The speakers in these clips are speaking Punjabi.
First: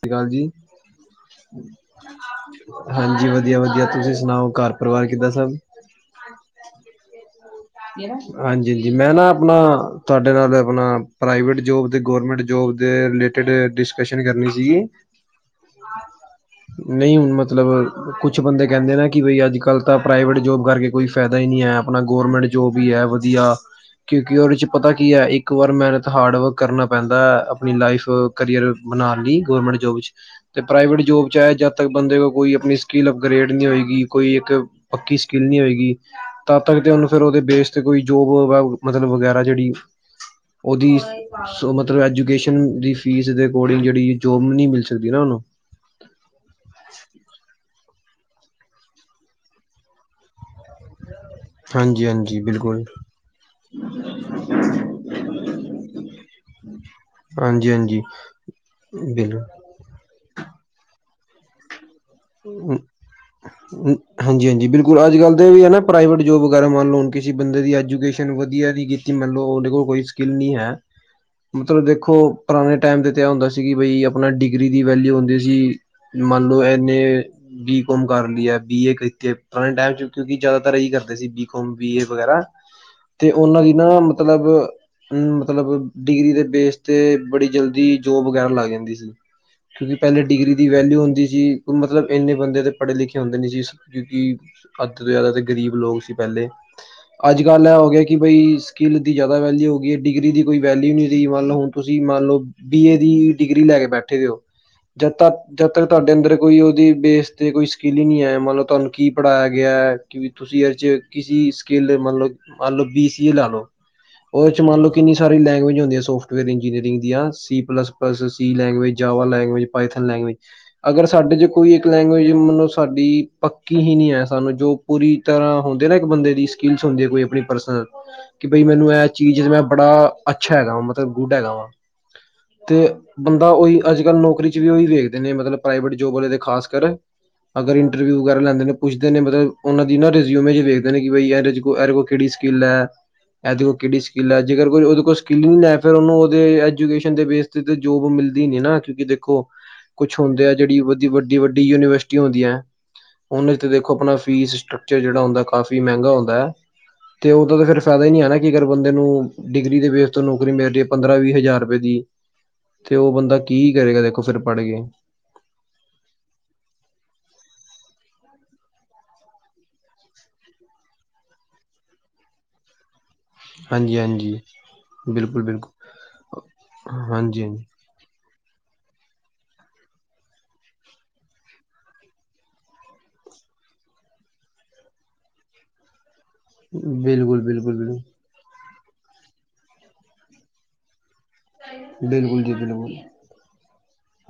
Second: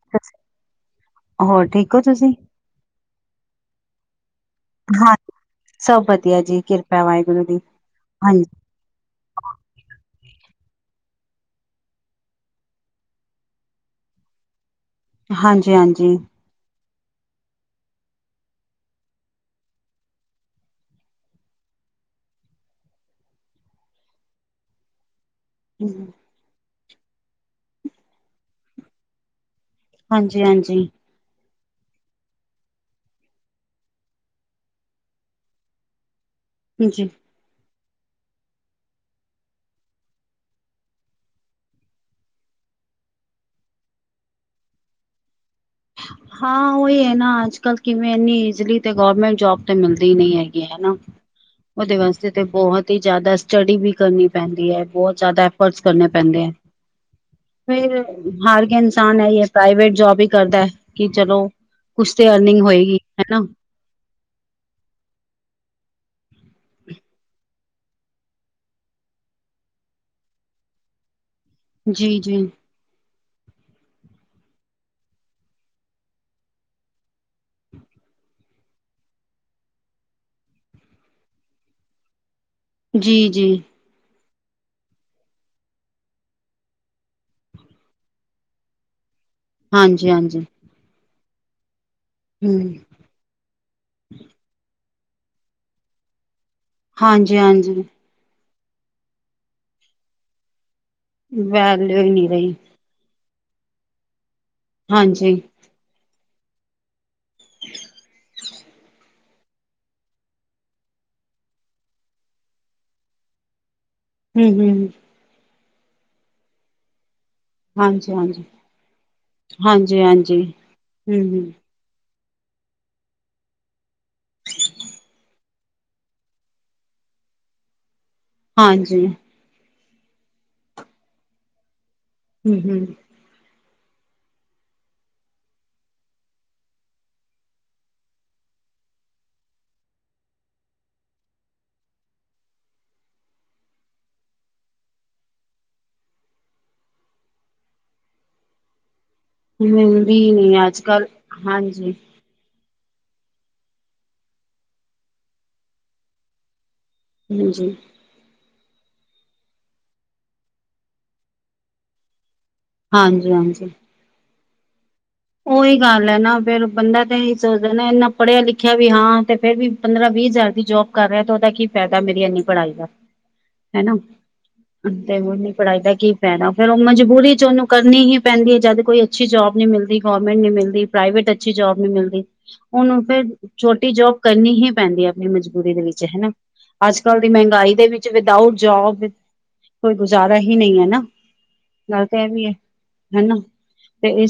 ਸਤਿ ਸ਼੍ਰੀ ਅਕਾਲ ਜੀ ਹੋਰ ਠੀਕ ਹੋ ਤੁਸੀਂ? ਹਾਂਜੀ ਵਧੀਆ ਵਧੀਆ ਤੁਸੀਂ ਸੁਣਾਓ ਘਰ ਪਰਿਵਾਰ ਹਾਂ ਕਿੱਦਾਂ ਸਭ? ਸਭ ਵਧੀਆ ਜੀ ਕਿਰਪਾ ਐ ਵਾਹਿਗੁਰੂ ਦੀ। ਹਾਂਜੀ। ਜੀ ਜੀ ਮੈਂ ਨਾ ਆਪਣਾ ਤੁਹਾਡੇ ਨਾਲ ਆਪਣਾ ਪ੍ਰਾਈਵੇਟ ਜੋਬ ਤੇ ਗੌਰਮੈਂਟ ਜੋਬ ਦੇ ਰਿਲੇਟਿਡ ਡੀਸ ਡਿਸਕਸ਼ਨ ਕਰਨੀ ਸੀ। ਹਾਂਜੀ, ਹਾਂਜੀ। ਨਹੀਂ ਮਤਲਬ ਕੁਛ ਬੰਦੇ ਕਹਿੰਦੇ ਨਾ ਕਿ ਬਈ ਅੱਜ-ਕੱਲ੍ਹ ਤਾਂ ਪ੍ਰਾਈਵੇਟ ਜੋਬ ਕਰਕੇ ਕੋਈ ਫੇ ਫੇਇਦਾ ਹੀ ਨਹੀਂ ਐ ਆਪਣਾ ਗੌਰਮੈਂਟ ਜੋ ਵੀ ਐ ਵਧੀਆ ਕਿਉਂਕਿ ਉਹਦੇ ਚ ਪਤਾ ਕੀ ਐ ਇੱਕ ਵਾਰ ਮੈਨਤ ਹਾਰਡਵਰਕ ਕਰਨਾ ਪੈਂਦਾ ਆਪਣੀ ਲਾਈਫ ਕਰੀਅਰ ਬਣਾ ਲਈ ਗਮੈਂਟ ਜੋਬ ਹਾਂਜੀ, ਚ ਹਾਂਜੀ, ਪ੍ਰਾਈਵੇਟ ਜੋਬ ਚ ਆ ਜਾ ਜ ਤੱਕ ਬੰਦੇ ਕੋਲ ਕੋਈ ਆਪਣੀ ਸਕਿੱਲ ਅਪਗ੍ਰੇਡ ਨਹੀਂ ਹੋਏਗੀ ਕੋਈ ਇੱਕ ਪੱਕੀ ਸਕਿੱਲ ਨਹੀਂ ਹੋਏਗੀ। ਤਦ ਤੱਕ ਤੇ ਉਹਨੂੰ ਜੀ। ਫੇਰ ਉਹਦੇ ਬੇਸ ਤੇ ਕੋਈ ਜੋਬ ਮਤਲਬ ਵਗੈਰਾ ਜਿਹੜੀ ਓਹਦੀ ਸੋ ਮਤਲਬ ਐਜੂਕੇਸ਼ਨ ਦੀ ਫੀਸ ਦੇ ਅਕੋਰਡਿੰਗ ਜਿਹੜੀ ਜੋਬ ਨ ਮਿਲ ਸਕਦੀ ਨਾ ਉਨੂੰ? ਹਾਂ ਉਹੀ ਐ ਨਾ ਅੱਜ-ਕੱਲ ਕਿਵੇਂ ਇਨੀ ਇਜਲੀ ਤੇ ਗੌਰਮੈਂਟ ਜੋਬ ਤੇ ਮਿਲਦੀ ਨਹੀਂ ਹੈਗੀ ਹਨਾ। [unintelligible] ਉਹਦੇ ਹਾਂਜੀ ਵਾਸਤੇ ਹਾਂਜੀ ਤਾਂ ਬਿਲਕੁਲ ਬਹੁਤ ਹੀ ਜ਼ਿਆਦਾ ਸਟੱਡੀ ਵੀ ਕਰਨੀ ਪੈਂਦੀ ਐ ਬਹੁਤ ਜ਼ਿਆਦਾ ਐਫਰਟਸ ਕਰਨੇ ਪੈਂਦੇ ਐ। ਹ ਫਿਰ ਹਾਰ ਕੇ ਇਨਸਾਨ ਏਈ ਏ ਬਿਲਕੁਲ ਪ੍ਰਾਈਵੇਟ ਜੋਬ ਈ ਕਰਦਾ ਐ। ਕਿ ਚਲੋ, ਕੁਛ ਤੇ ਅਰਨਿੰਗ ਹੋਏਗੀ ਹਨਾ। ਹਾਂਜੀ ਹਾਂਜੀ ਬਿਲਕੁਲ ਅੱਜ ਕੱਲ੍ਹ ਤਾਂ ਇਹ ਵੀ ਹੈ ਨਾ ਪ੍ਰਾਈਵੇਟ ਜੋਬ ਵਗੈਰਾ ਮੰਨ ਲਓ ਕਿਸੇ ਬੰਦੇ ਦੀ ਐਜੂਕੇਸ਼ਨ ਵਧੀਆ ਨੀ ਗੀ। ਮੰਨ ਲਓ ਉਹਦੇ ਕੋਲ ਕੋਈ ਸਕਿੱਲ ਨੀ ਹੈ, ਮਤਲਬ ਜੀ, ਦੇਖੋ ਜੀ, ਪੁਰਾਣੇ ਟਾਈਮ ਤੇ ਤਾ ਹੁੰਦਾ ਸੀ ਕਿ ਬਈ ਆਪਣਾ ਡਿਗਰੀ ਦੀ ਵੈਲਿਊ ਹੁੰਦੀ ਸੀ। ਮੰਨ ਲਓ ਐਨੇ ਬੀਕੋਮ ਕਰ ਲਈ ਐ ਬੀ ਏ ਕੀਤੀ ਪੁਰਾਣੇ ਟਾਈਮ ਚ ਕਿਉਂਕਿ ਜ਼ਿਆਦਾਤਰ ਇਹੀ ਕਰਦੇ ਸੀ ਬੀਕੋਮ, ਬੀ ਏ ਵਗੈਰਾ। ਜੀ, ਤੇ ਜੀ। ਉਹਨਾਂ ਦੀ ਨਾ ਮਤਲਬ ਉ ਮਤਲਬ ਡਿਗਰੀ ਦੇ ਬੇਸ ਤੇ ਬੜੀ ਜਲਦੀ ਜੋਬ ਵਗੈਰਾ ਲੱਗ ਜਾਂਦੀ ਸੀ। ਕਿਉਂਕਿ ਹਾਂਜੀ, ਪਹਿਲੇ ਹਾਂਜੀ, ਡਿਗਰੀ ਦੀ ਵੈਲਿਊ ਹੁੰਦੀ ਸੀ ਮਤਲਬ ਇੰਨੇ ਬੰਦੇ ਦੇ ਹਮ, ਪੜ੍ਹੇ ਲਿਖੇ ਹੁੰਦੇ ਨਹੀਂ ਸੀ। ਕਿਉਂਕਿ, ਅੱਧ ਤੋਂ ਜ਼ਿਆਦਾ ਤੇ ਗ਼ਰੀਬ ਲੋਕ ਸੀ ਪਹਿਲੇ, ਹਾਂਜੀ, ਅੱਜ ਕੱਲ ਆਹ ਹਾਂਜੀ। ਹੋ ਗਿਆ ਕੀ ਕੀ ਬਈ ਸਕਿੱਲ ਦੀ ਜ਼ਿਆਦਾ ਵੈਲਿਊ ਹੋ ਗਈ ਹੈ ਡਿਗਰੀ ਦੀ ਕੋਈ ਵੈਲਿਊ ਨਹੀਂ ਰਹੀ ਮੰਨ ਲਓ ਹੁਣ ਤੁਸੀਂ ਵੈਲਿਊ ਹੀ ਮੰਨ ਨਹੀਂ ਲਓ ਰਹੀ ਬੀ ਏ ਦੀ ਡਿਗਰੀ ਲੈ ਕੇ ਬੈਠੇ ਦੇ ਓ, ਜਦ ਹਾਂਜੀ ਤੱਕ-ਜਦ ਤੱਕ ਤੁਹਾਡੇ ਅੰਦਰ ਕੋਈ ਉਹਦੀ ਬੇਸ ਤੇ ਕੋਈ ਸਕਿੱਲ ਹੀ ਨਹੀਂ ਹੈ ਮੰਨਲਬ ਤੁਹਾਨੂੰ ਕੀ ਪੜ੍ਹਾਇਆ ਗਿਆ ਹੈ ਕੀ ਤੁਸੀਂ ਇਹਦੇ ਚ' ਕਿਸ ਸੀ ਸਕੀਲ ਮੰਨ ਲਓ ਬੀ ਸੀ ਏ ਲੈ ਲਓ। ਹੂੰ ਉਹਦੇ ਚ ਹੂੰ ਮੰਨ ਲਓ ਕਿੰਨੀ ਸਾਰੀ ਲੈਂਗੁਏਜ ਹੁੰਦੀ ਹੈ ਸੋਫਟਵੇਅਰ ਇੰਜੀਨੀਅਰਿੰਗ ਦੀਆਂ। ਟੀ ਪਲੱਸ ਹਾਂਜੀ ਪਲਸੀਸ ਹਾਂਜੀ ਸੀ ਲੈਂਗਵੀਜ, ਜਾਵਾ ਲੈਂਗਵੀਜ, ਹਾਂਜੀ ਪਾਈਥਨ ਲੈਂਗਵੀਜ, ਹਾਂਜੀ ਅਗਰ ਹੂੰ ਹੂੰ ਕੀ ਇੱਕ ਲੈਂਗਵੀਜ ਮਤਲਬ ਸਾਡੀ ਪੱਕੀ ਹੀ ਨੀ ਹੈ ਸਾਨੂੰ ਜੋ ਪੂਰੀ ਤਰ੍ਹਾਂ ਹੁੰਦੇ ਨਾ ਇੱਕ ਬੰਦੇ ਦੀ ਕੀ ਸਮਝੇ ਕੋਈ ਆਪਣੀ ਪਰਸਨਲ। ਕਿ ਬਈ ਮੈਨੂੰ ਹਾਂਜੀ ਇਹ ਚੀਜ਼ ਮੈਂ ਬੜਾ ਅੱਛਾ ਹੈਗਾ ਵਾ ਮਤਲਬ ਗੁੱਡ ਹੈਗਾ ਵਾ। ਹੂੰ ਹੂੰ ਤੇ ਬੰਦਾ ਉਹੀ ਅੱਜ ਕੱਲ੍ਹ ਨੌਕਰੀ ਚ ਵੀ ਉਹੀ ਵੇਖਦੇ ਨੇ ਮਤਲਬ ਪ੍ਰਾਈਵੇਟ ਜੋਬ ਵਾਲੇ ਤੇ ਖਾਸ ਕਰ। ਅਗਰ ਇੰਟਰਵਿਊ ਵਗੈਰਾ ਲੈਂਦੇ ਨੇ ਪੁੱਛਦੇ ਨੇ ਮਤਲਬ ਉਨਾ ਦੀ ਨਾ ਰਿਝਊਮੇ ਈ ਵੇਖਦੇ ਨੇ ਕਿ ਬਾਈ ਐਹ ਰਿਝੂ ਇਹ ਕੋਲ ਕਿਹੜੀ ਕਿੰਨਾ ਐ। ਇਹਦੇ ਕੋਲ ਕਿਹੜੀ ਸਕਿੱਲ ਹੈ ਜੇਕਰ ਕੋਈ ਉਹਦੇ ਕੋਲ ਸਕਿੱਲ ਨਹੀਂ ਹੈ ਫਿਰ ਉਹਨੂੰ ਉਹਦੇ ਐਜੂਕੇਸ਼ਨ ਦੇ ਬੇਸ ਤੇ ਜੋਬ ਮਿਲਦੀ ਨੇ ਨਾ ਕਿਉਂਕਿ ਦੇਖੋ ਮਿਲਦੀ ਨੀ ਅੱਜ ਕੱਲ। ਵੱਡੀ-ਵੱਡੀ ਹਾਂਜੀ ਯੂਨੀਵਰਸਿਟੀ ਹੁੰਦੀਆਂ ਐ। ਉਹਨਾਂ ਚ ਦੇਖੋ ਆਪਣਾ ਫੀਸ ਸਟਕਚਰ ਜਿਹੜਾ ਹੁੰਦਾ ਕਾਫੀ ਮਹਿੰਗਾ ਹੁੰਦਾ ਐ। ਤੇ ਉਦੋ ਦਾ ਹਾਂਜੀ ਫਿਰ ਫਾਇਦਾ ਨੀ ਹੈ ਨਾ। ਕਿ ਅਗਰ ਬੰਦੇ ਨੂੰ ਡਿਗਰੀ ਦੇ ਬੇਸ ਤੋਂ ਨੌਕਰੀ ਮਿਲ ਰਹੀ ਹੈ ਪੰਦਰਾਂ- ਵੀਹ ਹਜ਼ਾਰ ਰੁਪਏ ਦੀ ਤੇ ਉਹ ਹਾਂਜੀ ਬੰਦਾ ਹਾਂਜੀ ਕੀ ਕਰੇਗਾ ਦੇਖੋ ਫਿਰ ਪੜ੍ਹ ਕੇ। ਉਹੀ ਗੱਲ ਹੈ ਨਾ ਫੇਰ ਬੰਦਾ ਤਾਂ ਇਹੀ ਸੋਚਦਾ ਨਾ ਇਨਾ ਪੜ੍ਹਿਆ ਲਿਖਿਆ ਵੀ ਹਾਂ ਤੇ ਫੇਰ ਵੀ ਪੰਦਰਾਂ -ਵੀਹ ਹਜ਼ਾਰ ਦੀ ਜੋਬ ਕਰ ਰਿਹਾ ਤੇ ਉਹਦਾ ਕੀ ਫਾਇਦਾ ਮੇਰੀ ਇੰਨੀ ਪੜ੍ਹਾਈ ਦਾ। ਹਨਾ। ਹਾਂਜੀ ਹਾਂਜੀ ਤੇ ਬਿਲਕੁਲ ਉਹਨੀ ਬਿਲਕੁਲ ਪੜ੍ਹਾਈ ਦਾ ਕੀ ਫਾਇਦਾ ਫੇਰ ਉਹ ਮਜਬੂਰੀ ਹਾਂਜੀ ਚ ਹਾਂਜੀ ਉਹਨੂੰ ਕਰ ਨੀ ਹੀ ਪੈਂਦੀ ਹੈ ਜਦ ਕੋਈ ਅੱਛੀ ਜੋਬ ਨੀ ਮਿਲਦੀ ਗੌਰਰਮੈਂਟ ਨਹੀਂ ਮਿਲਦੀ ਪ੍ਰਾਈਵੇਟ ਅੱਛੀ ਜੋਬ ਨਹੀਂ ਮਿਲਦੀ। ਉਹਨੂੰ ਫੇਰ ਛੋਟੀ ਜੋਬ ਕਰਨੀ ਹੀ ਪੈਂਦੀ ਹੈ ਆਪਣੀ ਮਜ਼ਬੂਰੀ ਦੇ ਵਿੱਚ ਹਨਾ। ਅੱਜ ਕੱਲ ਦੀ ਬਿਲਕੁਲ ਮਹਿੰਗਾਈ ਬਿਲਕੁਲ ਦੇ ਬਿਲਕੁਲ ਵਿੱਚ ਵਿਦਊਟ ਜੋਬ, ਕੋਈ ਗੁਜ਼ਾਰਾ ਹੀ ਨਹੀਂ ਹੈ ਨਾ। ਗੱਲ ਤਾਂ ਇਹ ਬਿਲਕੁਲ ਵੀ ਐ, ਜੀ ਬਿਲਕੁਲ ਹੈਨਾ।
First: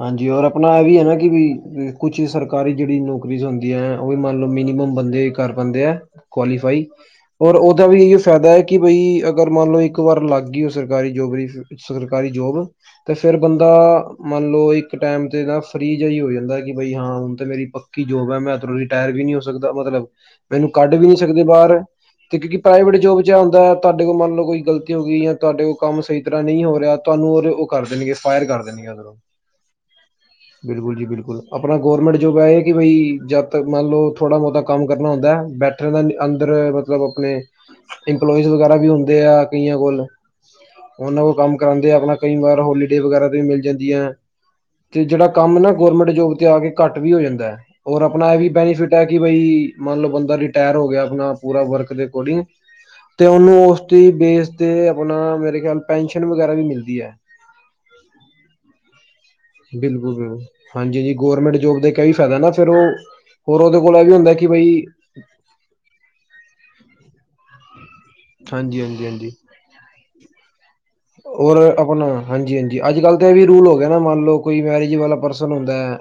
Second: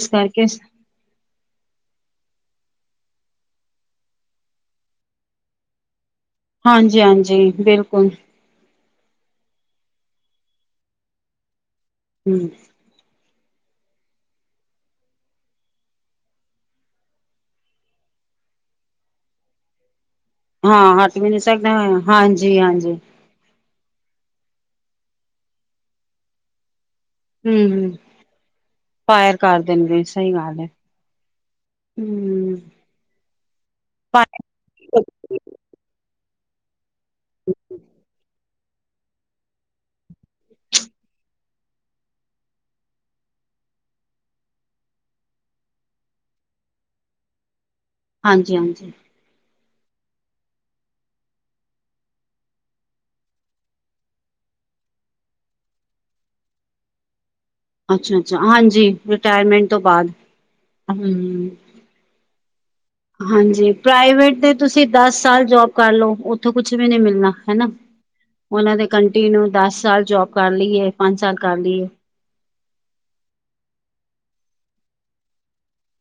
ਹਾਂਜੀ ਔਰ ਆਪਣਾ ਇਹ ਵੀ ਹੈ ਨਾ ਕਿ ਵੀ ਕੁਛ ਸਰਕਾਰੀ ਜਿਹੜੀ ਨੌਕਰੀ ਹੁੰਦੀਆਂ ਹੈ ਉਹ ਵੀ ਮੰਨ ਲਓ ਮਿਨੀਮਮ ਬੰਦੇ ਕਰ ਪਾਉਦੇ ਐ। ਕੁਆਲੀਫਾਈ, ਹਾਂਜੀ ਹਾਂਜੀ ਔਰ ਉਹਦਾ ਵੀ ਬਿਲਕੁਲ ਏਹੀ ਓ ਫਾਇਦਾ ਕਿ ਬਈ ਅਗਰ ਮੰਨ ਲਓ ਇੱਕ ਵਾਰ ਲੱਗ ਗਈ ਹੋ ਸਰਕਾਰੀ ਜੋਬੜੀ ਸਰਕਾਰੀ ਹਮ ਜੋਬ ਤੇ ਫੇਰ ਬੰਦਾ ਮੰਨ ਲਓ ਇੱਕ ਟਾਈਮ ਤੇ ਨਾ ਫਰੀ ਜਿਆ ਹੀ ਹੋ ਜਾਂਦਾ ਕਿ ਬਈ ਹਾਂ ਹੁਣ ਤਾਂ ਮੇਰੀ ਪੱਕੀ ਜੋਬ ਹੈ ਮੈਂ ਤ ਰਟਰ ਵੀ ਨੀ ਹੋ ਸਕਦਾ ਮਤਲਬ, ਮੈਨੂੰ ਕੱਢ ਹਾਂ ਵੀ ਨੀ ਹਟ ਸਕਦੇ ਸਕਦਾ ਬਾਹਰ ਤੇ ਕਿਉਂਕਿ ਹਾਂਜੀ ਹਾਂਜੀ ਪ੍ਰਾਈਵੇਟ ਜੋਬ ਚ ਏ ਉਦਾ ਤਾਡੇ ਕੋਲ ਮੰਨ ਲਓ ਕੋਈ ਗਲਤੀ ਹੋ ਗਈ ਹੈ ਤਾਡੇ ਕੋਲ ਕੰਮ ਸਹੀ ਤਰ੍ਹਾਂ ਨਹੀਂ ਹੋ ਰਿਹਾ ਤੁਹਾਨੂੰ ਹਮ ਉਹ ਕਰ ਹਮ ਦੇਣਗੇ ਪਾਇਰ ਕਰ ਦਿੰਗੇ ਉਧਰੋਂ ਫਾਇਰ ਕਰ ਦਿੰਦੇ ਸ ਬਿਲਕੁਲ ਜੀ ਬਿਲਕੁਲ ਆਪਣਾ ਗੌਰਰਮੈਂਟ ਜੋਬ ਇਹ ਹਮ ਹੈ, ਕਿ ਬਈ ਜਦ ਤੱਕ ਮੰਨ ਲਓ ਥੋੜਾ ਫਾਇਰ ਬਹੁਤਾ ਕੰਮ ਕਰਨਾ ਹੁੰਦਾ, ਬੈਠਣ ਦਾ ਅੰਦਰ ਮਤਲਬ ਆਪਣੇ ਇੰਪਲੋਇਜ਼ ਵਗੈਰਾ ਵੀ ਹੁੰਦੇ ਆ ਕਈਆਂ ਕੋਲ ਉਹਨਾਂ ਕੋ ਕੰਮ ਕਰਾਉਂਦੇ ਆ, ਆਪਣਾ ਕਈ ਵਾਰ ਹੋਲੀਡੇ ਵਗੈਰਾ ਵੀ ਮਿਲ ਜਾਂਦੀਆਂ ਤੇ ਜਿਹੜਾ ਕੰਮ ਨਾ ਗੋਰਮੈਂਟ ਜੋਬ ਤੇ ਆ ਕੇ ਘੱਟ ਵੀ ਹੋ ਜਾਂਦਾ ਹੈ, ਔਰ ਆਪਣਾ ਇਹ ਵੀ ਹਾਂਜੀ ਹਾਂਜੀ ਬੈਨੀਫਿਟ ਐ ਕਿ ਬਈ ਮੰਨ ਲਓ ਬੰਦਾ ਰਿਟਾਇਰ ਹੋ ਗਿਆ ਆਪਣਾ ਪੂਰਾ ਵਰਕ ਦੇ ਅਕੋਰਡਿੰਗ ਤੇ ਉਹਨੂੰ ਉਸਦੀ ਬੇਸ ਤੇ ਆਪਣਾ ਮੇਰੇ ਖਿਆਲ ਪੈਨਸ਼ਨ ਵਗੈਰਾ ਵੀ ਮਿਲਦੀ ਐ। ਅੱਛਾ-ਅੱਛਾ, ਹਾਂਜੀ। ਰਿਟਾਇਰਮੈਂਟ ਤੋਂ ਬਾਅਦ ਬਿਲਕੁਲ-ਬਿਲਕੁਲ, ਹਾਂਜੀ ਜੀ ਹੂੰ ਗਵਰਮੈਂਟ ਜੋਬ ਦਾ ਕਈ ਫਾਇਦਾ ਨਾ ਫ਼ਿਰ ਹਾਂਜੀ, ਪ੍ਰਾਈਵੇਟ ਦੇ ਤੁਸੀਂ ਦਸ ਸਾਲ ਜੋਬ ਕਰ ਲੋ ਉੱਥੋਂ ਕੁਛ ਵੀ ਨੀ ਮਿਲਣਾ ਹਨਾ? ਉਹਨਾਂ ਹਾਂਜੀ ਨੇ ਹਾਂਜੀ ਹਾਂਜੀ ਕੰਟੀਨਿਊ ਦਸ ਸਾਲ ਜੋਬ ਕਰ ਲਈਏ। ਪੰਜ ਸਾਲ ਔਰ ਕਰ ਲਈਏ। ਆਪਣਾ ਹਾਂਜੀ-ਹਾਂਜੀ, ਅੱਜ-ਕੱਲ੍ਹ ਤਾਂ ਇਹ ਵੀ ਰੂਲ ਹੋ ਗਿਆ ਨਾ ਮੰਨ ਲਓ ਕੋਈ ਮੈਰਿਜ ਵਾਲਾ ਪਰਸਨ ਹੁੰਦਾ ਐ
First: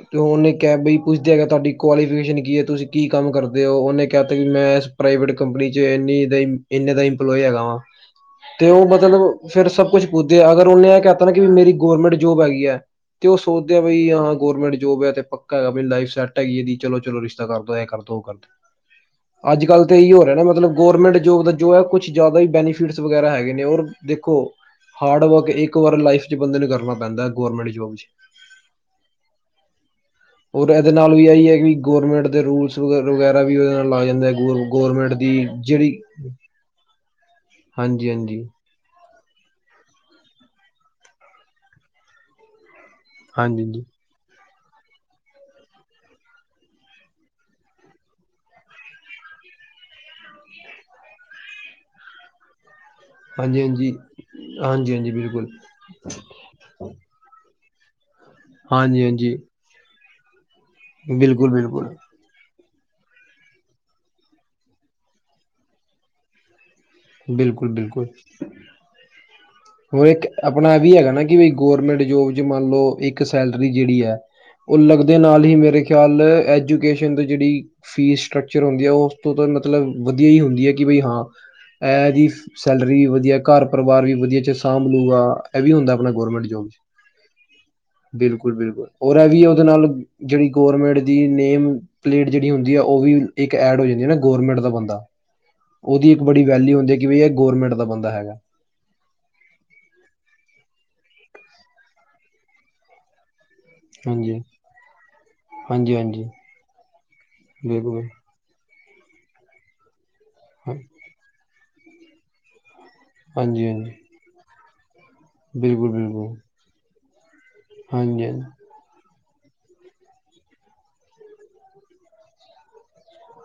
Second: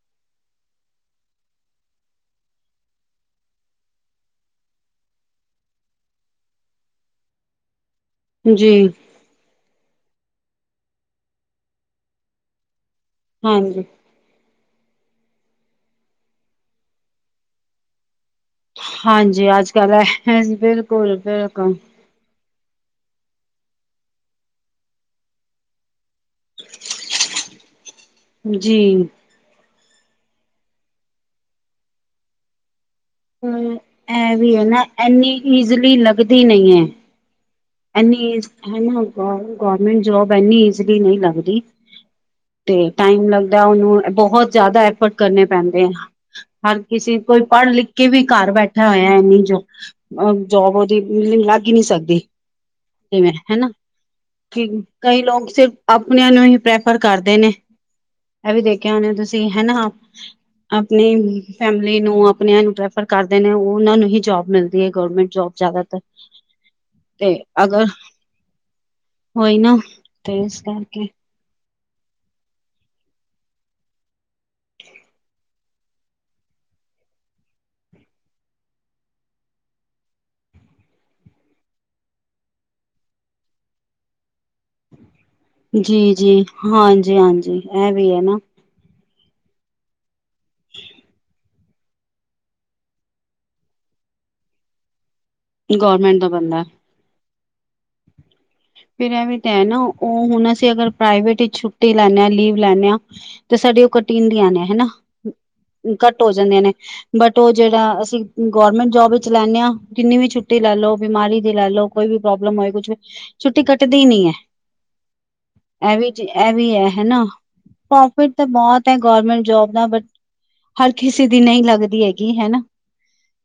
ਅਤੇ ਉਹਨੇ ਕਿਹਾ ਬਈ ਪੁੱਛਦੇ ਆ ਕਿ ਤੁਹਾਡੀ ਕੁਆਲੀਫਿਕੇਸ਼ਨ ਕੀ ਹੈ ਤੁਸੀਂ ਕੀ ਕੰਮ ਕਰਦੇ ਹੋ? ਉਹਨੇ ਕਿਹਾ ਤਾਂ ਵੀ ਮੈਂ ਇਸ ਪ੍ਰਾਈਵੇਟ ਕੰਪਨੀ 'ਚ ਇੰਨੀ ਦਾ ਇੰਨੇ ਦਾ ਇੰਪਲੋਏ ਹੈਗਾ ਵਾ। ਤੇ ਉਹ ਜੀ ਮਤਲਬ ਫਿਰ ਸਭ ਕੁੱਝ ਪੁੱਛਦੇ ਆ, ਅਗਰ ਉਹਨੇ ਇਹ ਕਹਿਤਾ ਨਾ ਕਿ ਮੇਰੀ ਗਵਰਮੈਂਟ ਜੋਬ ਹੈਗੀ ਆ ਤੇ ਉਹ ਸੋਚਦੇ ਆ ਹਾਂਜੀ ਬਈ ਹਾਂ ਗੌਰਮੈਂਟ ਜੋਬ ਐ ਤੇ ਪੱਕਾ ਹੈਗਾ ਮ ਲਾਈਫ ਸੈੱਟ ਹੈਗੀ ਹੈ, ਇਹਦੀ ਚਲੋ-ਚਲੋ ਰਿਸ਼ਤਾ ਕਰ ਦੋ ਇਹ ਕਰ ਦੋ ਉਹ ਕਰਦੇ ਹਾਂਜੀ ਅੱਜ ਅੱਜ-ਕੱਲ, ਕੱਲ ਤਾਂ ਇਹੀ ਹੋ ਰਿਹਾ ਨਾ ਮਤਲਬ ਗੌਰਮੈਂਟ ਜੋਬ ਦਾ ਜੋ ਬਿਲਕੁਲ-ਬਿਲਕੁਲ ਹੈ ਕੁਛ ਜ਼ਿਆਦਾ ਬੈਨੀਫਿਟਸ ਵਗੈਰਾ ਹੈਗੇ ਨੇ ਰ ਦੇਖੋ ਹਾਰਡ ਵਰਕ ਇੱਕ ਵਾਰ ਲਾਈਫ ਬੰਦੇ ਨੂੰ ਕਰਨਾ ਪੈਂਦਾ ਗਵਰਮੈਂਟ ਜੋਬ 'ਚ ਜੀ ਔਰ, ਇਹਦੇ ਨਾਲ ਵੀ ਆਹੀ ਹੈਗੀ ਗੌਰਰਮੈਂਟ ਦੇ ਰੂਲਸ [inaudible] ਵਗੈਰਾ ਵੀ ਉਹਦੇ ਪਰ ਨਾਲ ਲਾ ਜਾਂਦਾ ਇਹ ਗ ਵੀ ਹੈ ਨਾ ਗੌਰਰਮੈਂਟ ਇੰਨੀ ਦੀ ਜਿਹੜੀ ਈਜ਼ਲੀ ਨਹੀਂ ਐ। ਹਾਂਜੀ ਇਨੀ ਹਾਂਜੀ ਏਜ [inaudible] ਗਰਮੈਂਟ ਜੋਬ ਐਨੀ ਈਜ਼ਲੀ ਨਹੀਂ ਲੱਗਦੀ। ਤੇ ਟਾਈਮ ਹਾਂਜੀ ਲੱਗਦਾ ਹਾਂਜੀ ਉਹਨੂੰ ਬਹੁਤ ਜ਼ਿਆਦਾ ਐਫਰਟ ਕਰਨੇ ਪੈਂਦੇ ਆ ਹਰ ਕਿਸੇ ਕੋਈ ਪੜ੍ਹ ਲਿਖ ਕੇ ਵੀ ਘਰ ਬੈਠਾ ਹੋਇਆ ਹੈ, ਨਹੀਂ ਜੋ ਔਰ ਜੋਬ ਉਹਦੀ ਮ ਲੱਗ ਹੀ ਨਹੀਂ ਸਕਦੀ [inaudible] ਹਾਂਜੀ ਹਾਂਜੀ ਹਨਾ ਕਿ ਹਾਂਜੀ ਹਾਂਜੀ ਕਈ ਲੋਕ ਬਿਲਕੁਲ ਸਿਰਫ ਆਪਣਿਆਂ ਆਂ ਨੂੰ ਹੀ ਪ੍ਰੈ ਪਰ ਕਰਦੇ ਨੇ ਇਹ ਵੀ ਦੇਖਿਆ ਹਾਂਜੀ ਹੋਣੇ ਹਾਂਜੀ ਤੁਸੀਂ ਹਨਾ ਬਿਲਕੁਲ ਆਪਣੀ ਬਿਲਕੁਲ ਫੈਮਿਲੀ ਨੂੰ ਆਪਣਿਆਂ ਨੂੰ ਪ੍ਰੇ ਫਰ ਕਰਦੇ ਨੇ ਉਹਨਾਂ ਨੂੰ ਹੀ ਜੋਬ ਮਿਲਦੀ ਹੈ। ਗਵਰਮੈਂਟ ਜੋਬ ਜ਼ਿਆਦਾਤਰ ਤੇ ਅਗਰ ਬਿਲਕੁਲ-ਬਿਲਕੁਲ, ਹੋਈ ਨਾ ਹੋਰ ਇੱਕ ਤੇ ਇਸ ਆਪਣਾ ਵੀ ਕਰਕੇ ਹੈਗਾ ਨਾ ਕਿ ਬ ਗੌਰਰਮੈਂਟ ਜੋਬ ਚ ਮੰਨ ਲਓ ਇੱਕ ਸੈਲਰੀ ਜਿਹੜੀ ਹੈ, ਉਹ ਲੱਗਦੇ ਨਾਲ ਹੀ ਮੇਰੇ ਖਿਆਲ ਐਜੂਕੇਸ਼ਨ ਦੀ ਜਿਹੜੀ ਫੀਸ ਸਟਰਕਚਰ ਹੁੰਦੀ ਹੈ, ਉਸ ਤੋਂ ਤਾਂ ਮਤਲਬ ਵਧੀਆ ਹੀ ਹੁੰਦੀ ਹੈ। ਕਿ ਬਈ ਹਾਂ ਇਹਦੀ ਸੈਲਰੀ ਵੀ ਵਧੀਆ ਘਰ ਪਰਿਵਾਰ ਵੀ ਵਧੀਆ 'ਚ ਸਾਂਭ ਲੂ ਗਾ ਇਹ ਵੀ ਹੁੰਦਾ, ਆਪਣਾ ਜੀ ਜੀ ਗਮੈਂਟ ਜੋਬ 'ਚ ਹਾਂਜੀ ਹਾਂਜੀ ਇਹ ਵੀ ਹੈ ਨਾ ਬਿਲਕੁਲ, ਬਿਲਕੁਲ ਔਰ, ਇਹ ਵੀ ਉਹਦੇ ਨਾਲ ਜਿਹੜੀ ਗੌਰਮੈਂਟ ਦੀ ਨੇਮ ਪਲੇਟ ਜਿਹੜੀ ਹੁੰਦੀ ਆ, ਉਹ ਵੀ ਇੱਕ ਐਡ ਹੋ ਜਾਂਦੀ ਆ ਨਾ ਗਰਮੈਂਟ ਦਾ ਬੰਦਾ ਉਹਦੀ ਗੌਰਮੈਂਟ ਇੱਕ ਦਾ ਬੜੀ ਬੰਦਾ ਹੁੰਦੇ ਕਿ ਵੀ ਇਹ ਗੌਰਮੈਂਟ ਦਾ ਬੰਦਾ ਹੈਗਾ। ਫਿਰਿਆ ਵੀ ਤੇ ਹੈ ਨਾ ਉਹ ਹੁਣ ਅਸੀਂ ਅਗਰ ਪ੍ਰਾਈਵੇਟ ਹੀ ਛੁੱਟੀ ਲੈਂਦੇ ਹਾਂ ਲੀਵ ਲੈਨੇ ਹਾਂ ਤੇ ਸਾਡੇ ਉਹ ਹਾਂਜੀ ਕਟੀਦੀਆਂ ਨੇ ਹਨਾ, ਹਾਂਜੀ ਘੱਟ ਹਾਂਜੀ ਹੋ ਜਾਂਦੀਆਂ ਨੇ ਬਟ ਉਹ ਜਿਹੜਾ ਬਿਲਕੁਲ ਅਸੀਂ ਗੌਰਰਮੈਂਟ ਜੋਬ ਚ ਲੈੇਨੇ ਆ, ਕਿੰਨੀ ਵੀ ਛੁਟੀ ਲੈ ਹਾਂ। ਲਓ ਬਿਮਾਰੀ ਦੀ ਲੈ ਲਓ ਕੋਈ ਵੀ ਪ੍ਰੋਬਲਮ ਹੋਏ ਕੁਛ ਛੁੱਟੀ ਹਾਂਜੀ ਹਾਂਜੀ ਕੱਟਦੀ ਨੀ ਹੈ, ਬਿਲਕੁਲ ਇਹ ਵੀ- ਬਿਲਕੁਲ ਇਹ ਵੀ ਹੈ ਹਨਾ। ਹਾਂਜੀ ਪ੍ਰੋਫਿਟ ਹਾਂਜੀ ਤਾਂ ਬਹੁਤ ਤਾਂ ਗੌਰਮੈਂਟ ਜੋਬ ਦਾ ਬਟ ਹਰ ਕਿਸੇ ਦੀ ਨਹੀਂ ਲੱਗਦੀ ਹੈਗੀ ਹਨਾ।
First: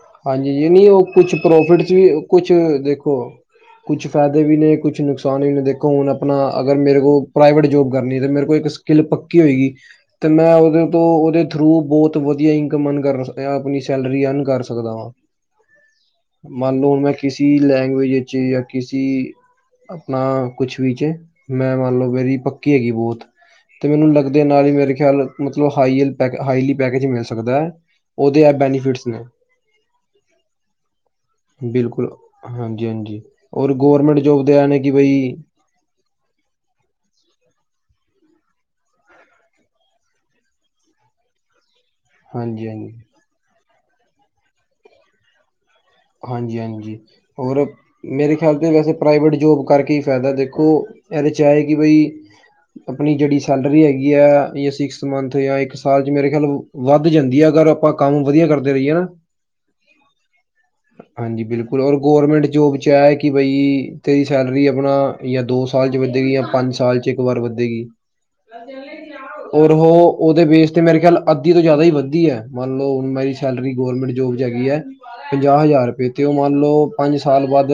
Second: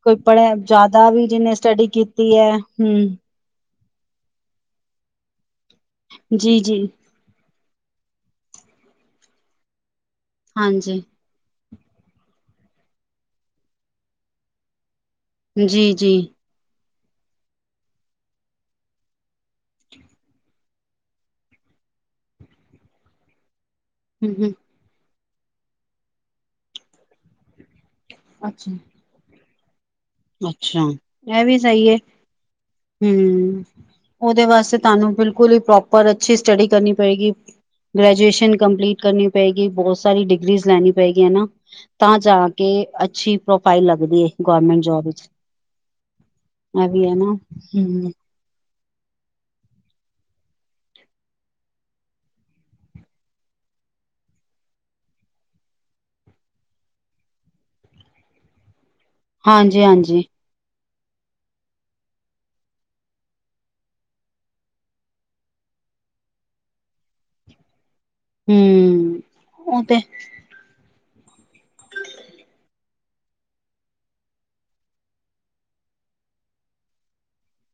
ਕੋਈ ਪੜ੍ਹਿਆ ਹਾਂਜੀ ਜ ਨਹੀਂ ਉਹ ਜ਼ਿਆਦਾ ਵੀ ਕੁਛ ਜਿਹਨੇ ਸਟੱਡੀ ਪ੍ਰੋਫਿਟਸ ਵੀ ਕੀਤੀ ਹੈ ਕੁਛ ਦੇਖੋ ਹਮ ਕੁਛ ਫ਼ਾਇਦੇ ਵੀ ਨੇ, ਕੁਛ ਨੁਕਸਾਨ ਵੀ ਨੇ, ਦੇਖੋ ਹੁਣ ਆਪਣਾ ਜੀ ਅਗਰ ਜੀ ਮੇਰੇ ਕੋਲ ਪ੍ਰਾਈਵੇਟ ਜੋਬ ਕਰਨੀ ਤੇ ਮੇਰੇ ਕੋਲ ਇੱਕ ਸਕਿੱਲ ਪੱਕੀ ਹੋਏਗੀ, ਤੇ ਮੈਂ ਉਹਦੇ ਤੋਂ ਹਾਂਜੀ ਉਹਦੇ ਥਰੂ ਬਹੁਤ ਵਧੀਆ ਇਨਕਮ ਅਨ ਆਪਣੀ ਸੈਲਰੀ ਅਰਨ ਕਰ ਸਕਦਾ ਵਾਂ। ਜੀ-ਜੀ। ਮੰਨ ਲਓ ਹੁਣ ਮੈਂ ਕਿਸੇ ਲੈਂਗਏਜ ਵਿੱਚ ਜਾਂ ਕਿਸੇ ਆਪਣਾ ਕੁਛ ਵੀਚ ਮੈਂ ਮੰਨ ਲਓ ਮੇਰੀ ਪੱਕੀ ਹੈਗੀ ਬਹੁਤ ਤੇ ਮੈਨੂੰ ਹਮ ਲੱਗਦੇ ਹਮ ਨਾਲ ਹੀ ਮੇਰੇ ਖਿਆਲ ਮਤਬ ਹਾਈ ਲੀ ਪੈਕੇਜ ਮਿਲ ਸਕਦਾ ਹੈ। ਉਹਦੇ ਆ ਅੱਛਾ ਬੈਨੀਫਿਟਸ ਨੇ ਅੱਛਾ ਇਹ ਵੀ ਸਹੀ ਹੈ, ਬਿਲਕੁਲ ਹਾਂਜੀ ਹਾਂਜੀ ਹੂੰ ਔਰ ਗੌਰਮੈਂਟ ਉਹਦੇ ਜੋਬ ਦੇ ਇਹ ਵਾਸਤੇ ਨੇ ਕਿ ਤੁਹਾਨੂੰ ਬਈ ਬਿਲਕੁਲ ਬਿਲਕੁਲ ਹੀ ਪ੍ਰੋਪਰ ਅੱਛੀ ਸਟੱਡੀ ਕਰਨੀ ਪਏਗੀ। ਗ੍ਰੈਜੂਏਸ਼ਨ ਕੰਪਲੀਟ ਕਰਨੀ ਪਏਗੀ। ਬਹੁਤ ਸਾਰੀ ਡਿਗਰੀਜ਼ ਲੈਣੀ ਪਏਗੀ ਹਨਾ। ਤਾਂ ਜਾ ਹਾਂਜੀ ਕੇ ਹਾਂਜੀ ਅੱਛੀ ਪ੍ਰੋਫਾਈਲ ਲੱਗਦੀ ਹੈ, ਗਰਮੈਂਟ ਜੋਬ ਵਿਚ। ਹਾਂਜੀ-ਹਾਂਜੀ ਹੋਰ ਮੇਰੇ ਖਿਆਲ 'ਤੇ ਵੈਸੇ ਪ੍ਰਾਈਵੇਟ ਜੋਬ ਕਰਕੇ ਹੀ ਫਾਇਦਾ ਦੇਖੋ, ਇਹਦੇ 'ਚ ਹੈ ਕਿ ਬਈ ਆਪਣੀ ਜਿਹੜੀ ਸੈਲਰੀ ਹੈਗੀ ਆ, ਜਾਂ ਸਿਕਸ ਮੰਥ, ਜਾਂ ਇੱਕ ਸਾਲ 'ਚ ਮੇਰੇ ਖਿਆਲ ਵੱਧ ਜਾਂਦੀ ਹੈ। ਅਗਰ ਆਪਾਂ ਕੰਮ ਵਧੀਆ ਕਰਦੇ ਰਹੀਏ ਨਾ। ਹਾਂਜੀ- ਹਾਂਜੀ। ਹਾਂਜੀ ਬਿਲਕੁਲ ਔਰ ਗੌਰਮੈਂਟ ਜੋਬ 'ਚ ਇਹ ਕਿ ਬਈ ਤੇਰੀ ਸੈਲਰੀ ਆਪਣਾ ਜਾਂ ਦੋ ਸਾਲ ਚ ਵੱਧੇਗੀ ਜਾਂ ਪੰਜ ਸਾਲ ਚ ਇਕ ਵਾਰ ਵੱਧੇਗੀ। ਹਮ ਔਰ ਉਹ ਤੇ ਉਹਦੇ ਬੇਸ ਤੇ ਮੇਰੇ ਖਿਆਲ ਅੱਧੀ ਤੋਂ ਜ਼ਿਆਦਾ ਹੀ ਵਧਦੀ ਹੈ ਮ ਮੰਨ ਲਓ ਹੁਣ ਮੇਰੀ ਸੈਲਰੀ ਗਵਰਮੈਂਟ ਜੋਬ ਚ ਹੈਗੀ ਹੈ। ਪੰਜਾਹ ਹਜ਼ਾਰ ਰੁਪਏ ਤੇ ਉਹ ਮੰਨ ਲਓ ਪੰਜ ਸਾਲ ਬਾਅਦ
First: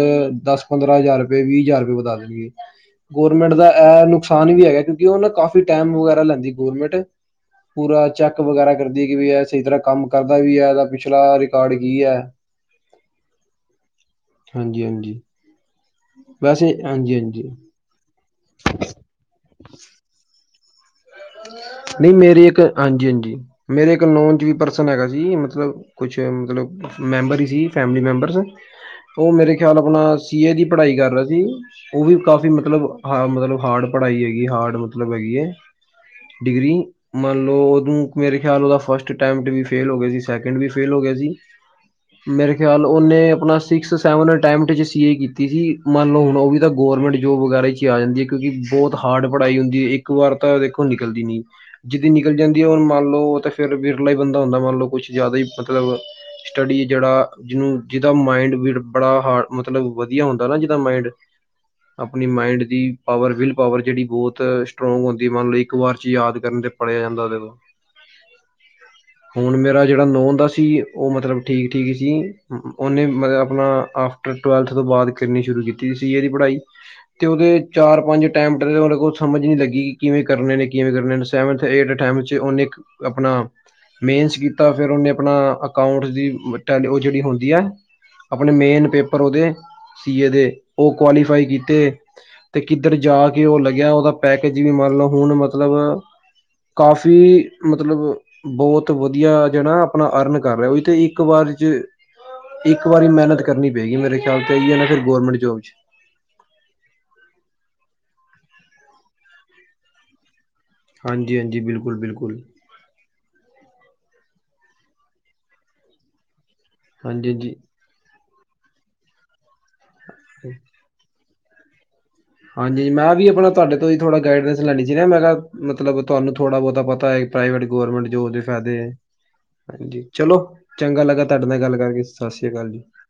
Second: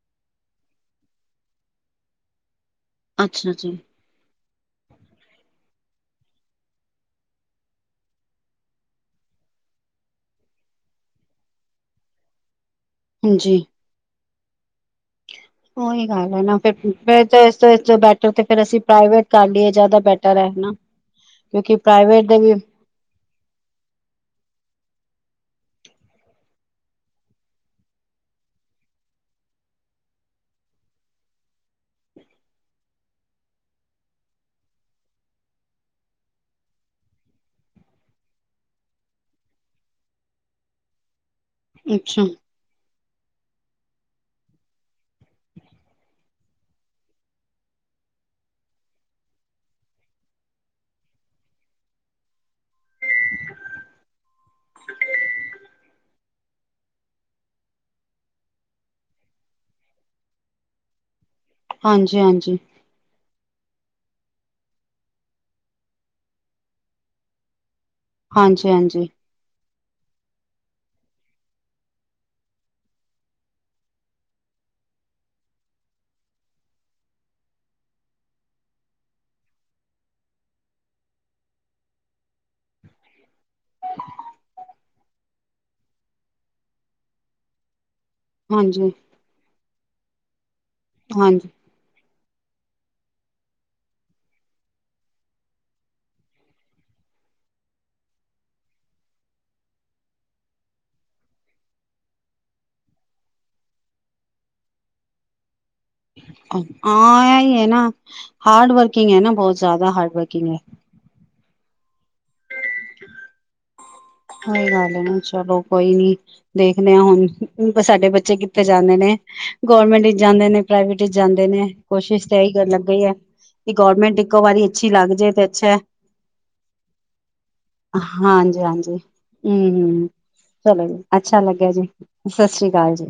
ਦਸ- ਪੰਦਰਾਂ ਹਜ਼ਾਰ ਰੁਪਏ ਵੀਹ ਹਜ਼ਾਰ ਰੁਪਏ ਵਧਾ ਦੇਣਗੇ। [unintelligible] ਗਵਰਨਮੈਂਟ ਦਾ ਜੀ ਇਹ ਨੁਕਸਾਨ ਵੀ ਹੈਗਾ, ਕਿਉਂਕਿ ਗਵਰਨਮੈਂਟ ਕਾਫ਼ੀ ਸਮਾਂ ਲੈਂਦੀ ਹੈ। ਪੂਰਾ ਚੇਕ ਵਗੈਰਾ ਕਰਦੀ ਹੈਗੀ ਕਿ ਇਹ ਸਹੀ ਤਰ੍ਹਾਂ ਕੰਮ ਕਰਦਾ ਹੈ ਵੀ ਹੈਗਾ, ਪਿਛਲਾ ਰਿਕਾਰਡ ਕੀ ਰਿਹਾ ਹੈ। ਹਾਂਜੀ। ਹਾਂਜੀ-ਹਾਂਜੀ। ਉਹੀ ਗੱਲ ਹੈ ਨਾ, ਵੈਸੇ ਫੇਰ ਹਾਂਜੀ-ਹਾਂਜੀ ਓ ਇਸ ਤੋਂ ਅੱਛਾ ਬੈਠੋ ਤੇ ਫੇਰ ਅਸੀਂ ਪਾਗਲ। ਸਾਡੇ ਉਹ ਜਿਆਦਾ ਬੈਟਰ ਹੈ, ਹਨਾ। ਕਿਉਂਕਿ ਨਹੀਂ, ਪ੍ਰਾਈਵੇਟ ਦੇ ਮੇਰੇ ਵੀ ਇੱਕ ਹਾਂਜੀ- ਹਾਂਜੀ ਮੇਰੇ ਇਕ ਨੋਨ ਚ ਪਰਸਨ ਹੈਗਾ ਸੀ ਨੀ, ਮਤਲਬ ਕੁਛ ਉਹ ਮਤਲਬ ਮੈਂਬਰ ਹੀ ਸੀ, ਫੈਮਲੀ ਮੈਂਬਰਸ। ਫੇਰ ਮੇਰੇ ਖ਼ਿਆਲ ਆਪਣਾ ਸੀ ਏ ਦੀ ਪੜਾਈ ਕਰ ਰਿਹਾ ਸੀ, ਉਹ। ਉਹ ਵੀ ਕਾਫ਼ੀ ਮਤਲਬ ਹਾਡ, ਹਾਡ ਪੜਾਈ ਹੈਗੀ ਹੈ। ਹਾਰਡ ਮਤਲਬ ਹੈਗੀ ਐਂ। ਡਿਗਰੀ ਮੰਨ ਲਓ, ਮੇਰੇ ਖਿਆਲ ਨਾਲ ਫਸਟ ਟਾਈਮ ਚ ਵੀ ਫੇਲ ਹੋ ਗਿਆ ਸੀ, ਸੈਕੰਡ ਵੀ ਫੇਲ ਹੋ ਗਿਆ ਸੀ। ਮੇਰੇ, ਅੱਛਾ ਮੇਰੇ ਮੇਰੇ ਖਿਆਲ ਉਹਨੇ ਆਪਣਾ ਸਿਕਸ ਸੈਵਨ ਅਟੈਮਪਟ ਚ ਸੀ ਐ ਕੀਤੀ ਸੀ। ਮੰਨ ਲਓ ਹੁਣ ਉਹ ਵੀ ਗੌਰਮੈਂਟ ਜੋਬ ਵਗੈਰਾ ਵਿਚ। ਕੀ ਹਾਂਜੀ ਕਿਉਂਕਿ ਬਹੁਤ ਹਾਰਡ ਪੜਾਈ ਹੁੰਦੀ ਹੈ। ਇੱਕ ਵਾਰ ਤਾਂ ਦੇਖੋ ਨਿਕਲਦੀ ਨਹੀਂ। ਜਿਸ ਦੀ ਨਿਕਲ ਜਾਂਦੀ ਹੈ, ਉਹ ਤਾਂ ਫੇਰ ਵਿਰਲਾ ਹੀ ਬੰਦਾ ਹੁੰਦਾ ਹੈ। ਮੰਨ ਲਓ, ਉਹ ਕੁਝ ਜਿਆਦਾ ਹੀ- ਸਟਡੀ ਜਿਹੜਾ ਜਿਹਨੂੰ ਜਿਹਦਾ ਮਾਇੰਡ ਬੜਾ ਹਾਰਡ ਮਤਲਬ ਬੜਾ ਵਧੀਆ ਹੁੰਦਾ ਨਾ ਜਿਹਦਾ ਮਾਇੰਡ। ਹਾਂਜੀ ਆਪਣੇ ਹਾਂਜੀ ਮਾਇੰਡ ਦੀ ਪਾਵਰ ਵਿਲ ਪਾਵਰ ਜਿਹੜੀ ਬਹੁਤ ਸਟਰੋਂਗ ਹੁੰ ਮੰਨ ਲਓ, ਇੱਕ ਵਾਰ ਪੜ੍ਹਨ ਜਾਂ ਯਾਦ ਕਰਨ ਨਾਲ ਹੀ ਉਸ ਨੂੰ ਸਭ ਕੁਝ ਯਾਦ ਹੋ ਜਾਂਦਾ ਹੈ। ਹਾਂਜੀ, ਹਾਂਜੀ! ਹੁਣ ਮੇਰਾ ਜਿਹੜਾ ਨੋਨ ਦਾ ਸੀ ਉਹ ਮਤਲਬ ਠੀਕ ਠੀਕ ਸੀ ਉਹਨੇ ਮਤਲਬ ਆਪਣਾ ਅ ਉਸ ਨੇ ਟਵੈਲਵਥ ਤੋਂ ਬਾਅਦ ਕਿੰਨੀ ਸ਼ੁਰੂ ਕੀਤੀ ਸੀ ਏ ਦੀ ਪੜ੍ਹਾਈ ਤੇ ਉਹਦੇ ਚਾਰ-ਪੰਜ ਟੈਮ ਟਰਾਈ ਕੀਤੀ, ਪਰ ਉਸ ਨੂੰ ਸਮਝ ਨਹੀਂ ਲੱਗੀ। ਕਿਵੇਂ ਕਰਨੇ ਨੇ ਕਿਵੇਂ ਕਰਨੇ ਨੇ ਸੈਵਥ ਏਡਥ ਏਥੇਵੇਂਥ ਵਿਚ ਉਹਨੇ ਇਕ ਆਪਣਾ ਮੇਨਜ਼ ਕੀਤਾ ਫਿਰ ਉਹਨੇ ਆਪਣਾ ਅਕਾਊਂਟਸ ਦੀ ਟਾ ਉਹ ਜਿਹੜੀ ਹੁੰਦੀ ਹੈ। ਆਪਣੇ ਮੇਨ ਹਾਂਜੀ ਪੇਪਰ ਉਹਦੇ ਸੀ ਏ ਦੇ ਉਹ ਕੁਆਲੀਫਾਈ ਹਾਂਜੀ ਕੀਤੇ। ਤੇ ਕਿੱਧਰ ਜਾ ਕੇ ਉਹ ਲੱਗਿਆ ਉਹਦਾ ਪੈਕਜ ਵੀ ਮੰਨ ਲਓ ਹੁਣ ਮਤਲਬ। ਕਾਫ਼ੀ, ਮਤਲਬ ਉਹ ਬਹੁਤ ਵਧੀਆ ਜਿਹੜਾ ਨਾ ਆਪਣਾ ਅਰਨ ਕਰ ਰਿਹਾ। ਮੰਨ ਲਓ, ਇੱਕ ਵਾਰ ਚ ਇੱਕ ਵਾਰੀ ਮਿਹਨਤ ਕਰਨੀ ਪਏਗੀ, ਮੇਰੇ ਖਿਆਲ ਨਾਲ ਚਾਹੀਦੀ ਹੈ ਤਾਂ ਗਵਰਮੈਂਟ ਜੋਬ ਵਿੱਚ ਹਾਂ, ਇਹੀ ਗੱਲ ਹੈ ਨਾ ਹਾਰਡ ਵਰਕਿੰਗ ਆ ਬਹੁਤ ਜਿਆਦਾ ਹਾਰਡ ਵਰਕਿੰਗ ਆ। ਹਾਂਜੀ, ਹਾਂਜੀ, ਬਿਲਕੁਲ, ਬਿਲਕੁਲ। ਕੋਈ ਗੱਲ ਨਹੀਂ ਚਲੋ ਕੋਈ ਨਹੀਂ, ਦੇਖਦੇ ਹਾਂ ਹਾਂਜੀ ਹਾਂਜੀ ਹੁਣ ਸਾਡੇ ਬੱਚੇ ਕਿੱਥੇ ਜਾਂਦੇ ਨੇ ਗੌਰਮੈਂਟ ਵਿੱਚ ਜਾਂਦੇ ਨੇ ਪ੍ਰਾਈਵੇਟ ਵਿੱਚ ਜਾਂਦੇ ਨੇ ਕੋਸ਼ਿਸ਼ ਤਾਂ ਇਹੀ ਕਰਨ ਲੱਗ ਹਾਂਜੀ ਗਈ ਹੈ ਮੈਂ ਵੀ ਆਪਣਾ ਕਿ ਤੁਹਾਡੇ ਤੋਂ ਹੀ ਗੌਰਮੈਂਟ ਥੋੜ੍ਹਾ ਇੱਕੋ ਗਾਈਡੈਂਸ ਵਾਰੀ ਲੈਣੀ ਅੱਛੀ ਸੀ ਨਾ, ਲੱਗ ਮੈਂ ਜਾਏ ਕਿਹਾ ਤੇ ਅੱਛਾ ਹੈ ਮਤਲਬ ਤੁਹਾਨੂੰ ਥੋੜ੍ਹਾ ਬਹੁਤਾ ਪਤਾ ਹੋਏ। ਪ੍ਰਾਈਵੇਟ ਗੌਰਮੈਂਟ ਜੋਬ ਦੇ ਹਾਂਜੀ ਫਾਇਦੇ ਹਾਂਜੀ ਹਮ ਹਾਂਜੀ, ਹਮ ਚਲੋ ਚਲੋ ਜੀ ਚੰਗਾ ਲੱਗਾ ਅੱਛਾ ਤੁਹਾਡੇ ਨਾਲ ਲੱਗਿਆ ਗੱਲ ਜੀ ਕਰਕੇ, ਸਤਿ ਸ੍ਰੀ ਅਕਾਲ ਜੀ! ਜੀ